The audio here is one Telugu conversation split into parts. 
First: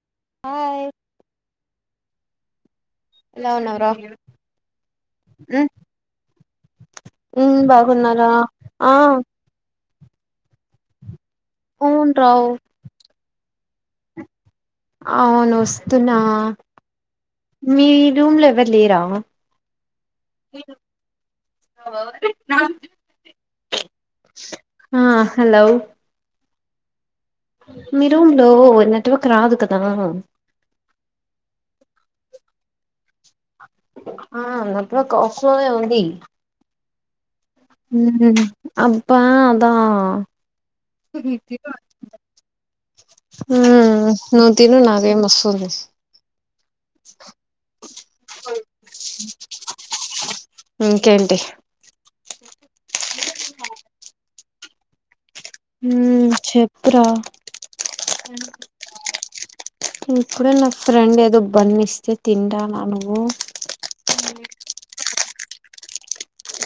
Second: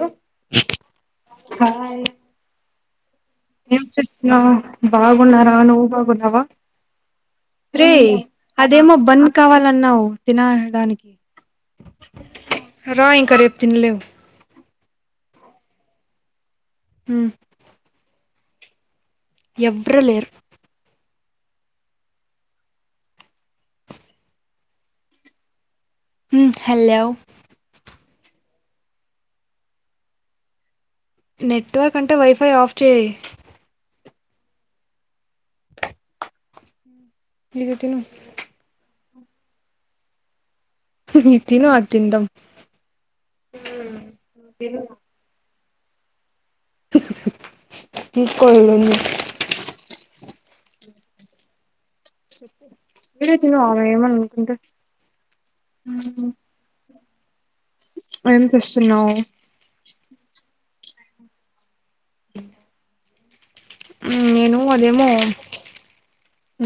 లు హాయ్ హాయ్ ఎలా ఏం ఉన్నావురా చేస్తున్నావ్ బాగున్నారా ఉమ్ నువ్వు బాగున్నావా ఉమ్ రే బాగున్నారా ఆ అదేమో బన్ కావాలన్నావ్ తినడానికి అవును రావు రా ఇంకా రేపు తినలేవు అవును వస్తున్నా ఉమ్ మీ రూమ్ లో ఎవ్వరు లేరా ఎవ్వరు లేరు [unintelligible] ఆ హలో హలో మీ రూమ్ లో నెట్వర్క్ రాదు కదా నెట్వర్క్ అంటే వైఫై ఆఫ్ చేయి ఆ అప్ద్వర్క్ ఆఫ్ లోనే ఉంది ఇది తిను ఉహు అబ్బా అదా ఉహు ఇది తిను అది తిందాం హు నువ్వు తిను నాకేం వస్తుంది తీసుకోలేద్ నేను ఇంకేంటి వఇప్పుడే తిను అమె ఏమననుకుంటే హు చెప్పురా ఏం పిస్తూన్నావ్ ఇప్పుడే నా ఫ్రెండ్ ఎదో బన్ ఇస్తే తింటన్నా నువ్వు ఉ నేను అదేమో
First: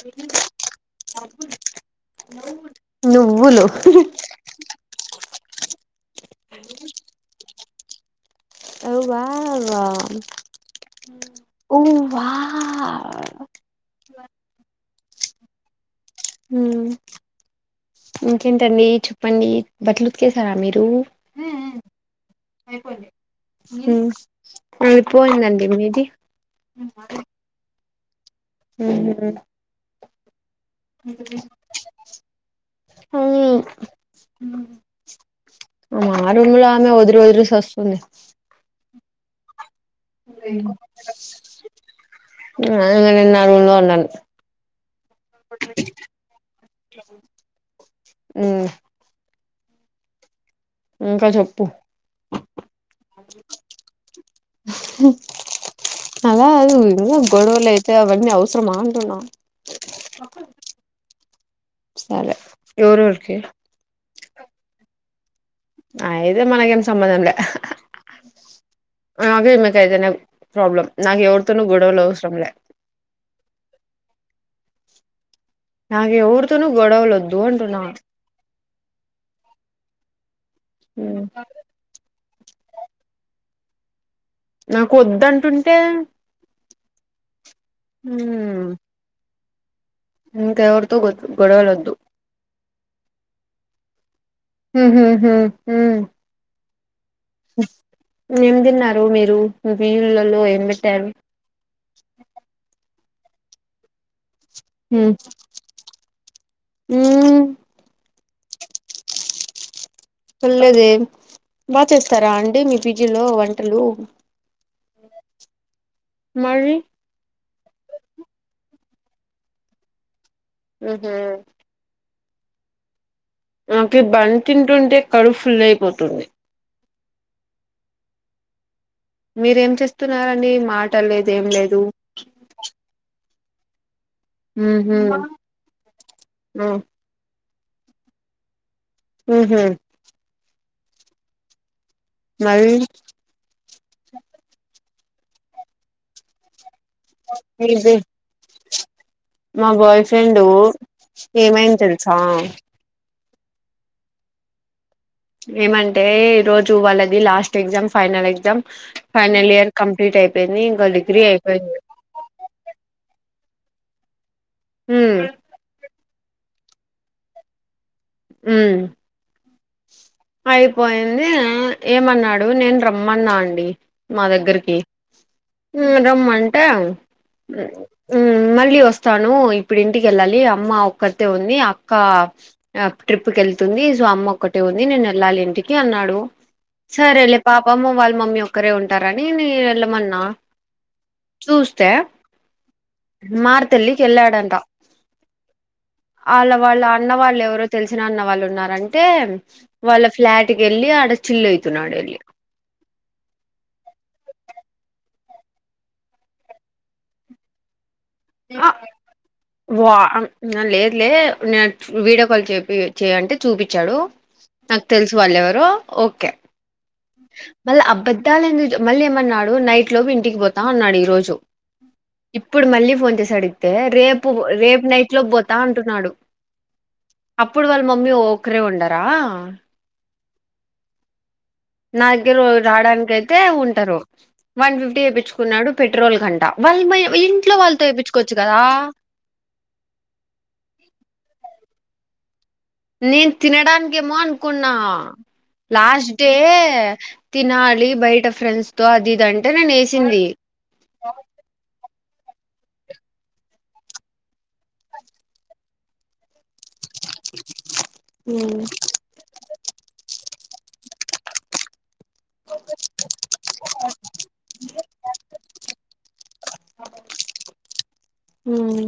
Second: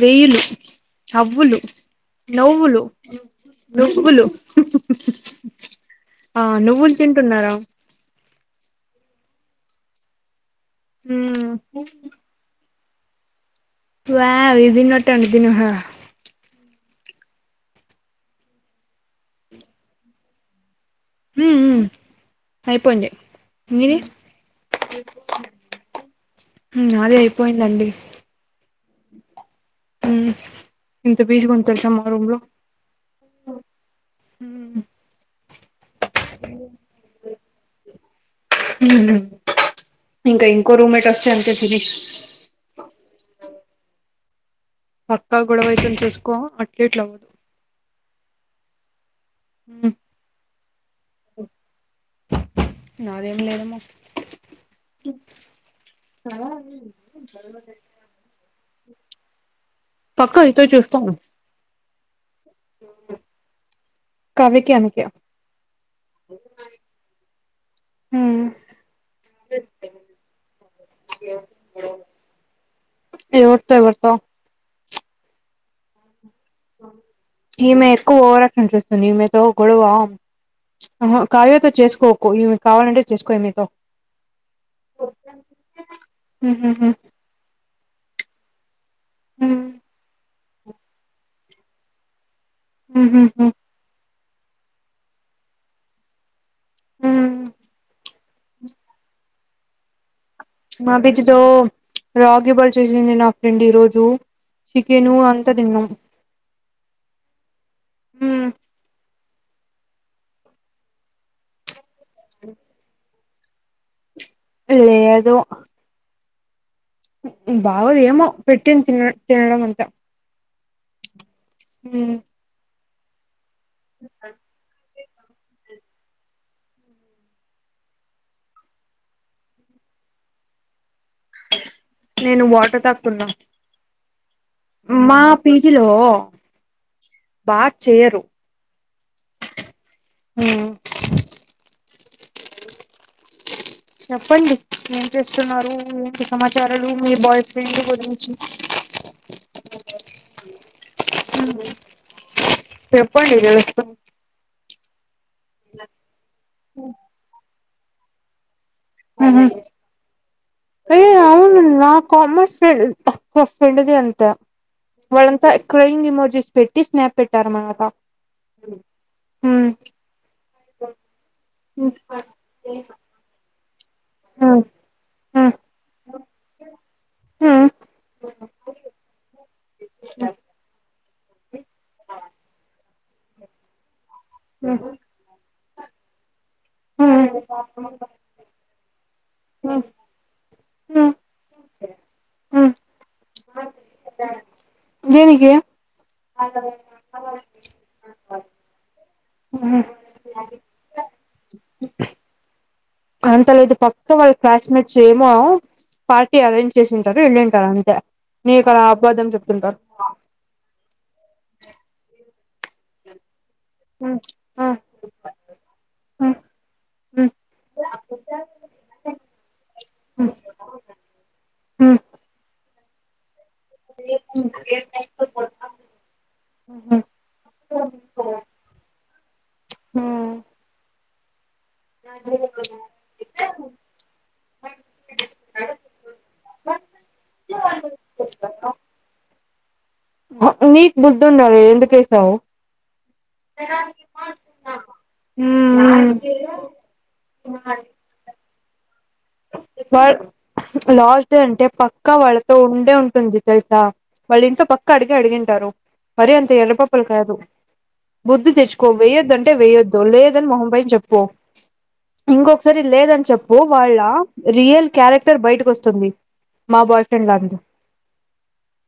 వెయ్యిళ్ళు అవ్వులు నవ్వులు నువ్వులు నువ్వులు ఆ నువ్వులు తింటున్నారా అవ్ బాల హుమ్ ఆ వావ్ ఇవి తిన్నట్టే అవి తిను హా హుమ్ ఇంకేంటండి చెప్పండి బట్టలు ఉతికేసారా మీరు హుమ్ హు హుమ్ అయిపోయిందండి మీది హుమ్ నాది అయిపోయిందండి హుమ్ హు హు హుమ్ ఇంత పీస్ గా ఉంది తెలుసా మా రూమ్ లో హ్మ్ మా రూమ్ లో ఆమె వదిరి వదిరి సస్తుంది హుమ్ ఆ నేను ఆ రూమ్ లో ఉండను పక్కా గొడవయితుంది చూసుకో అట్లీట్లు అవ్వదు హుమ్ హుమ్ ఇంకా చెప్పు నాదేం లేదమ్మా ఉ అగ ఆగు ఎందుకు గొడవలయితాయి అవన్నీ అవసరమా అంటున్నా పక్కా ఐతే చూస్తారు సరే ఎవరెవరికి కావ్యకి ఆమెకి అయితే మనకేం సంబంధం లే ఉమ్ అవి మీకైతెనే ప్రాబ్లం నాకు ఎవరితోన గొడవలు అవసరంలే నోటితో ఎవర్తో నాక్ ఎవ్రు ఈమె ఎక్కువ ఓవరాక్షన్ చేస్తుంది ఈమెతో గొడవ అహ హ్మ్. కావ్యతో చేసుకోకు ఇవి కావాలంటే చేసుకో మీతో నాకొద్దంటుంటే హుహుహు. హుమ్ హుమ్ ఇంక ఎగొడవలు వద్దు హ హ హ హుమ్ హు హు హ్మ్. ఏం తిన్నారు మీరు మీ పిజి లో మా పీజీ లో రాగి బాత్ చేసింది నా ఫ్రెండ్ ఈ రోజు చికెను హుమ్ అంతా తిన్నాం లేదే బాగ్ చేస్తారా అండి మీ పీజీ లో వన్ వంటలు లేదు మరి బాగుదేమో పెట్టింది తిన్నట్ తినడం అంతే మీకా నాకి ఈ బన్ తింటుంటే కడుపు ఫుల్ అయిపోతాంది మీరేం చేస్తున్నారండి మాట లేదు ఏం లేదు నేను వాటర్ తాగుతున్నా హ్మ్ హ్మ్ మా పీజీ లో హ్మ్ బా చేయరు మ్ హు హ్మ్. మరి చెప్పండి ఏం చేస్తున్నారు ఏంటి సమాచార్ నడు మీ బాయ్ ఫ్రెండ్ మీది గురించి మా బాయ్ ఫ్రెండు ఏమైంది తెలుసా పోనీలే వేసుకో ఏమంటే ఈ రోజు వాళ్ళది లాస్ట్ ఎగ్జామ్ ఫైనల్ ఎగ్జామ్ మ్ హు ఫైనల్ ఇయర్ కంప్లీట్ అయిపోయింది ఇంకా ఏయి డిగ్రీ అవును అయిపోయింది నా కామర్స్ పక్ వఫ్ ఫ్రెండ్ దే అంతా ఉమ్ వాళ్ళంతా క్రయింగ్ ఎమోజెస్ పెట్టి స్నాప్ పెట్టారమన్నమాట మ్ అయిపోయింది ఏమన్నాడు నేను రమ్మన్నా అండి మా హ్మ్ దగ్గరికి హ్మ్ మ్ రమ్మంటే, హ్మ్ మ్ మళ్ళీ వస్తాను ఇప్పుడు ఇంటికెళ్ళాలి అమ్మ ఒక్కతే ఉంది అక్క ట్రిప్ కెళ్తుంది సో అమ్మ ఒక్కటే హ్మ్ ఉంది నేనెళ్ళాలి ఇంటిక్ కి అన్నాడు సరే హ్మ్ లే పాపము వాళ్ళ మమ్మీ ఒక్కరే ఉంటా రనీ నే హ్మ్ వెళ్ళమన్నా హ్మ్ చూస్తే హ్మ్ మారుతల్లి కెళ్ళాడంట దేనికి ఆళ్ళ వాళ్ళ అన్న వాళ్ళు ఎవ రో తెలిసినన్న వాళ్ళు ఉన్నారంటే వాళ్ళ ఫ్లాట్ కెళ్ళి ఆడ చిల్ అయితున్నాడు ఎల్లి అంత లేదు పక్క వాళ్ళ క్లాస్మేట్స్ ఏమో పార్టీ అరేంజ్ చేసింటారు ఎళ్ళింటారు అంతే. నీకు ఆ అలా అబద్ధం చెప్తుంటారు వా లేదు లే నే వీడియో కాల్ చె ఇ చేయంటే చూపిచ్చాడు హ్మ్ హ్మ్ నాకు తెలుసు వాళ్ ఎవరో ఓకే హ్మ్ హ్మ్ మళ్ళ అబద్దాలెందుకు చె మళ్ళీ ఏమన్నాడు నైట్ లో ఇంటికి పోతా అన్నాడు ఈ రోజు హ్మ్ ఇప్పుడు మళ్ళీ ఫోన్ చేసి అడిగితే, రేపు, రేపు నైట్ లో పోతా అంటున్నాడు. హ్మ్ అప్పుడు వాళ్ళ మమ్మీ ఒక్కరే ఉండరా? హ్మ్ నా దగ్గర రావడానికయితే ఉంటారు. వన్ ఫిఫ్టీ ఏపిచ్చుకున్నాడు పెట్రోల్ కంట వాళ్ అమ్మయ్య ఇంట్లో వాళ్ళతో ఏపిచ్చుకోచ్చు కదా హా నీకు బుద్ధుండాలి ఎందుకేసావు? నేను తినడానికేమో అనుకున్న లాస్ట్ డే తినాలి బయట ఫ్రెండ్స్ తో అది ఇది అంటే నేను వాల్ ఏసింది లాస్ట్ అంటే పక్ పక్క వాళ్ళతో ఉండే ఉంటుంది తెలుసా, వాళ్ళ ఇంట్లో పక్క అడిగే అడిగింటారు. మరి అన్ ఎర్రిపప్పలు కాదు బుద్ధి ఉమ్ తెచ్చుకో. వెయ్యోద్ అంటే వెయొద్దు. లేదని మొహంపై చెప్ పు ఇంకొకసారి లేదని చెప్పు వాళ్ళ రియల్ క్యారెక్టర్ బయటికోస్తుంది మా బాయ్ ఫ్రెండ్ లాగ ఉమ్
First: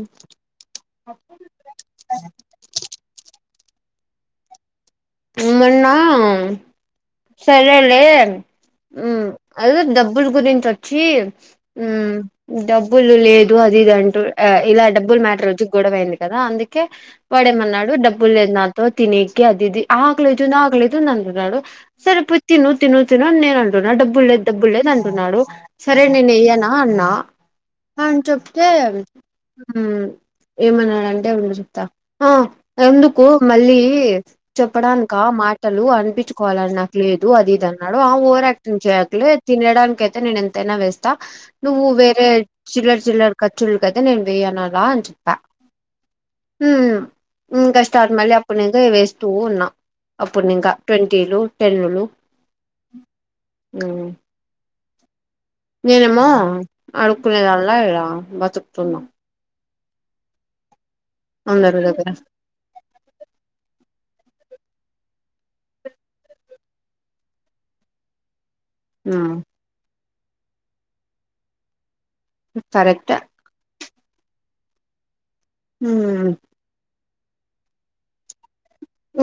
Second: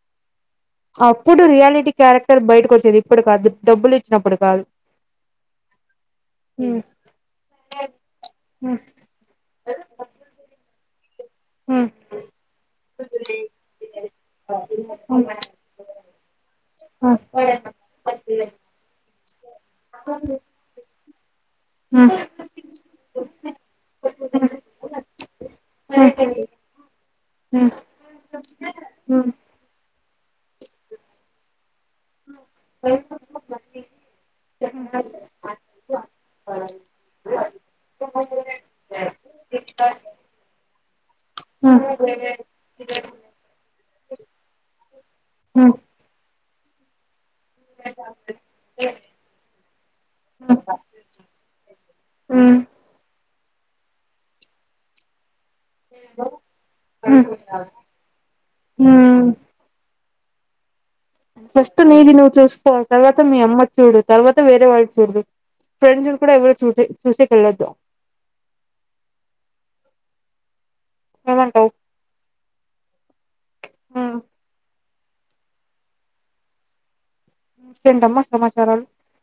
అప్పుడు రియాలిటీ క్యారెక్టర్ బయటికొచ్చేది ఇప్పుడు కాదు డబ్బులు ఇచ్చినప్పుడు కాదు. మోన్నా హ్మ్ సరేలే హ్మ్ మ్ అదె డబ్బులు గురించొచ్చి హ్మ్ మ్ డబ్బులు లేదు అది ఇది అంటూ ఇలా డబ్బులు మ్యాటర్ వచ్చి గొడవైంది. కదా అందుకే వాడేమన్నాడు డబ్బుల్ లేదు నాతో తినేకి అదిది ఆకలలైతుంది ఆకలైతుంది అంటున్నాడు హ్మ్ సరే పోయి తిను తిను తిను నేను అంటున్నా డబ్బులు లేదు డబ్బులు లేదు అంటున్నాడు, సరే నేను యెయ్యానా అన్నా. హ్మ్ అన్ చెప్తే ఉమ్ ఏమన్నాడంటే ఉండు చెప్తా ఆ ఎందుకు మళ్ళీ చెప్పడానిక మాటలు అనిపించుకోవాలని నాకు లేదు అది ఇది అన్నాడు, ఆ ఓవర్ యాక్టింగ్ చేయకులే తిన్ తినడనికి అయితే నేను ఎంతైనా వేస్తా, నువ్వు వేరే చిల్లర్ చిల్లర్ ఖర్చులుకైతే నేను వేయన్ నురా అని చొప్ప హు ఉ ఇంకా స్టార్ట్ మళ్ళి అప్పునుంచే వేస్ ఉన్నా హ్మ్ అప్పునికా ట్వంటీలు టెన్లు హ్మ్ ఉ నేనేమో అడుకునేదన్ల ఉమ్ ఇలా బతుకుతున్నా అందరి ఫస్ట్ దగ్గర నీది నువ్ చూస్కో తర్వాత మీ అమ్మది చూడు తర్వాత వేరే వాళ్ళు చూడదు [unintelligible] ఫ్రెండ్స్ కూడా ఎవరు చూసే చూసేకి వెళ్ళద్దు ఉ ఏమంటావ్ కరెక్టే ఉ ఉ సెంటమ్మా సమాస్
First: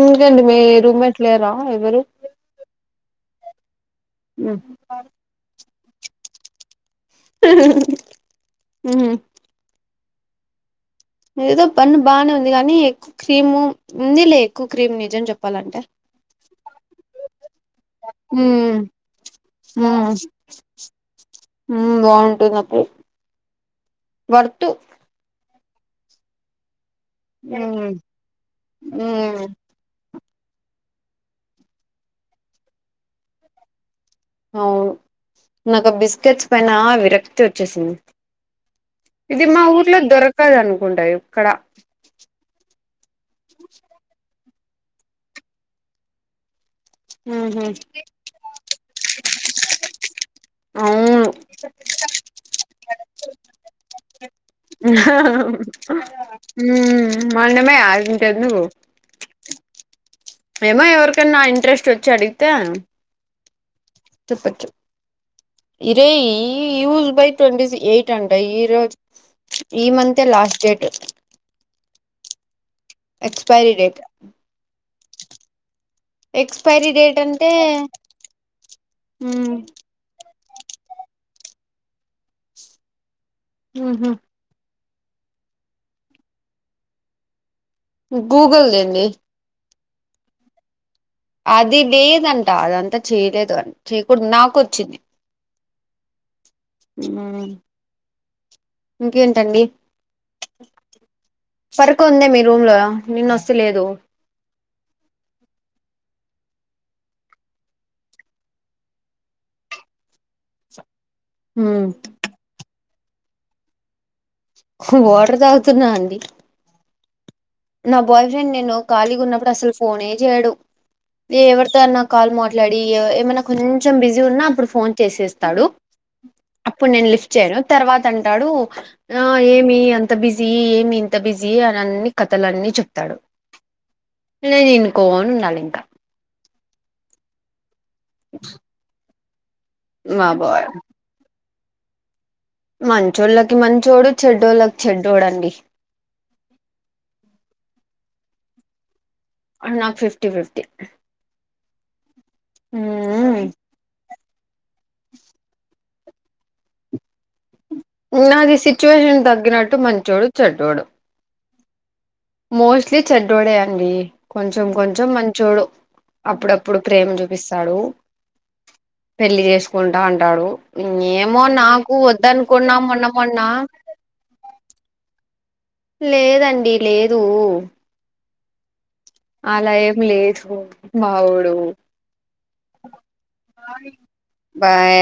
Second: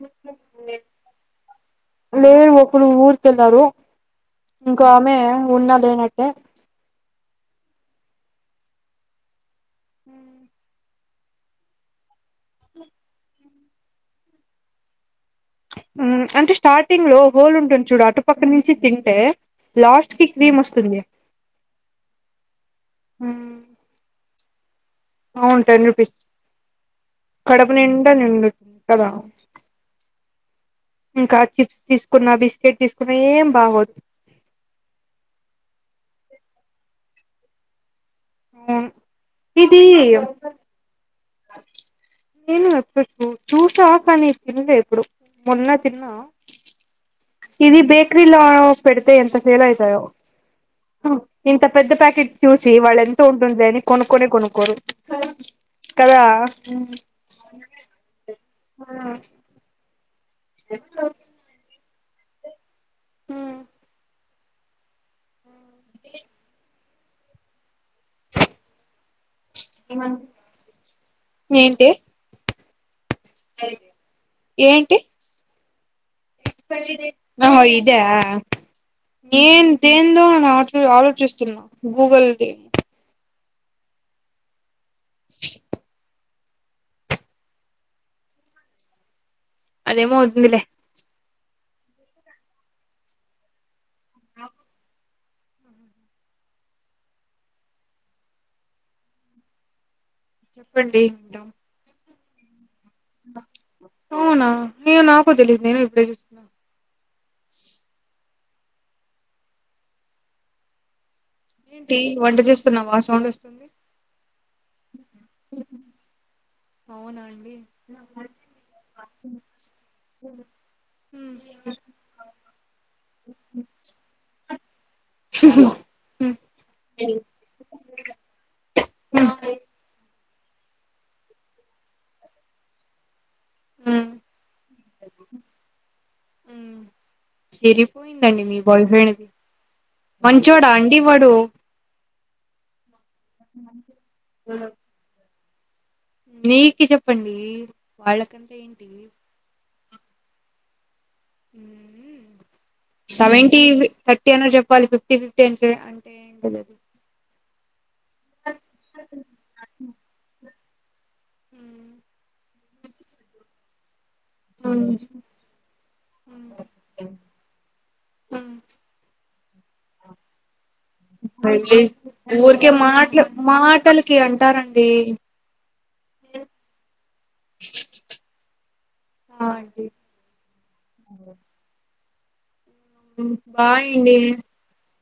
ఇంకేంటి మీ రూమ్ మేట్లు లేరా ఎవరు కెళ్లారు ఉమ్ ఇంకో ఆమె ఉన్నా లేనట్టే ఉ [inaudible] ఏదో పన్ను బానే ఉంది కానీ ఎక్కువ క్రీము వున్నిలే ఎక్కువ క్రీమ్ నిజం చెప్ అంటే స్టార్టింగ్లో హోల్ ఉంటుంది చూడు అటు పక్క నుంచి ఉమ్ తింటే ఉమ్ లాస్ట్కి క్రీమ్ వస్తుంది ఉమ్ బాగుంటది నాకు వర్తు అవును టెన్ రూపీస్ ఉమ్ కడపనిండా తినచ్చు కదా ఉమ్ ఇంకా చిప్స్ తీసుకున్న బిస్కెట్ తీసుకున్నా ఏం బాగోదు. అవ్ నాకు ఆ బిస్కెట్స్ పైనా విరక్తి వచ్చేసింది అవును ఇది మా ఊర్లో దొరకదు అనుకుంటా ఇక్కడ నేను అప్పుడు చూసా కాని కానీ తిన్లే ఎప్పుడు మొన్న తిన్నా ఉహు ఇది బేక్రిీలో పెడితే ఎంత సేల్ అయితాయో అవును ఇంత పెద్ద ప్యాకెట్ చూసి వాళ్ళ ఎంత ఉంటుందిలే అని కొనుక్కొనే కొనుక్కొరు. ఉమ్ కదా ఆ మనమే అదెందుకు ఏమో ఎవరికైనా ఇంట్రెస్ట్ వచ్చి అడిగితే ఉ చెప్పచ్చు ఇరే ఇ యూస్ బై ట్వంటీసి ఎయిట్ అంట ఈరోజ్ ఈ మంతే లాస్ట్ డేట్ ఏంటి expiry date expiry expiry date అంటే ఆహో ఇదా నేను దేందో నట్లు ఆలోచిస్తున్నా గూగుల్ది ఉ హ గూగల్ దండి అదేమోతుందిలే అది లేదంట అదంతా చేయలేదు అ చేయకూడదు నాకోచ్చింది ఉమ్ ఇంకేంటండి ప్పండి ఇకా కొంది మీ రూమ్ లో నిన్న వస్తలేదు అవునా ఏమో నాకు తెలీదు నేను ఇప్పుడే చూస్తున్నాను ఏంటి వంట చేస్తున్నావా సౌండ్ వస్తుంది ఓటర్ తాగుతున్నా అండి అవునం నా బాయ్ ఫ్రెండ్ నేను ఖాళీగున్నప్పుడు అసలు ఫోనే చేయడు హ్మ్ ఎవరితో అన్న కాల్ మాట్లాడి ఏమైన్నా కొంచెం బిజీ ఉన్నా అప్పుడు ఫోన్ చేసేస్తాడు హ్మ్ అప్పుడు నేను లిఫ్ట్ చేయను తర్వాత అంటాడు ఆ హ్మ్ ఏమి అం ఇంత బిజీ ఏమి ఇంత బిజీ అని అన్ని కథలన్నీ చెప్తాడు హ్మ్ నేను ఇనుకోని ఉండాలి ఇంకా ఉమ్ సరిపోయిందండి మీ బాయ్ ఫ్రెండ్ది బాబో మంచోడా అండి వాడు మంచోళ్ళకి మంచోడు చెడ్డోళ్ళకి చెడ్డోదండి నీకి చెప్పండి వాళ్ళకంతా ఏంటి ఆ నాకు fifty fifty hmm seventy thirty అన్న చెప్పాలి ఫిఫ్టీ ఫిఫ్టీ ఎట్ల అని ఎంటిదది నాది రోడు ఉమ్ మోస్ట్లీ చెడ్డోడే అండి కొంచెం కొంచెం మంచోడు అప్పుడప్పుడు ప్రేమ చూపిస్తాడు పెళ్లి చేసుకుంటా అంటాడు ఏమో మళ్ళీ నాకు ఊరికే వద్దనుకున్నాం మన్న మాటలు మన్న మాటలకి అంటారండి. లేదండి లేదు ఆ అలా అండి ఏం లేదు వవోడు ఉమ్ బాయ్ అండి బాయ్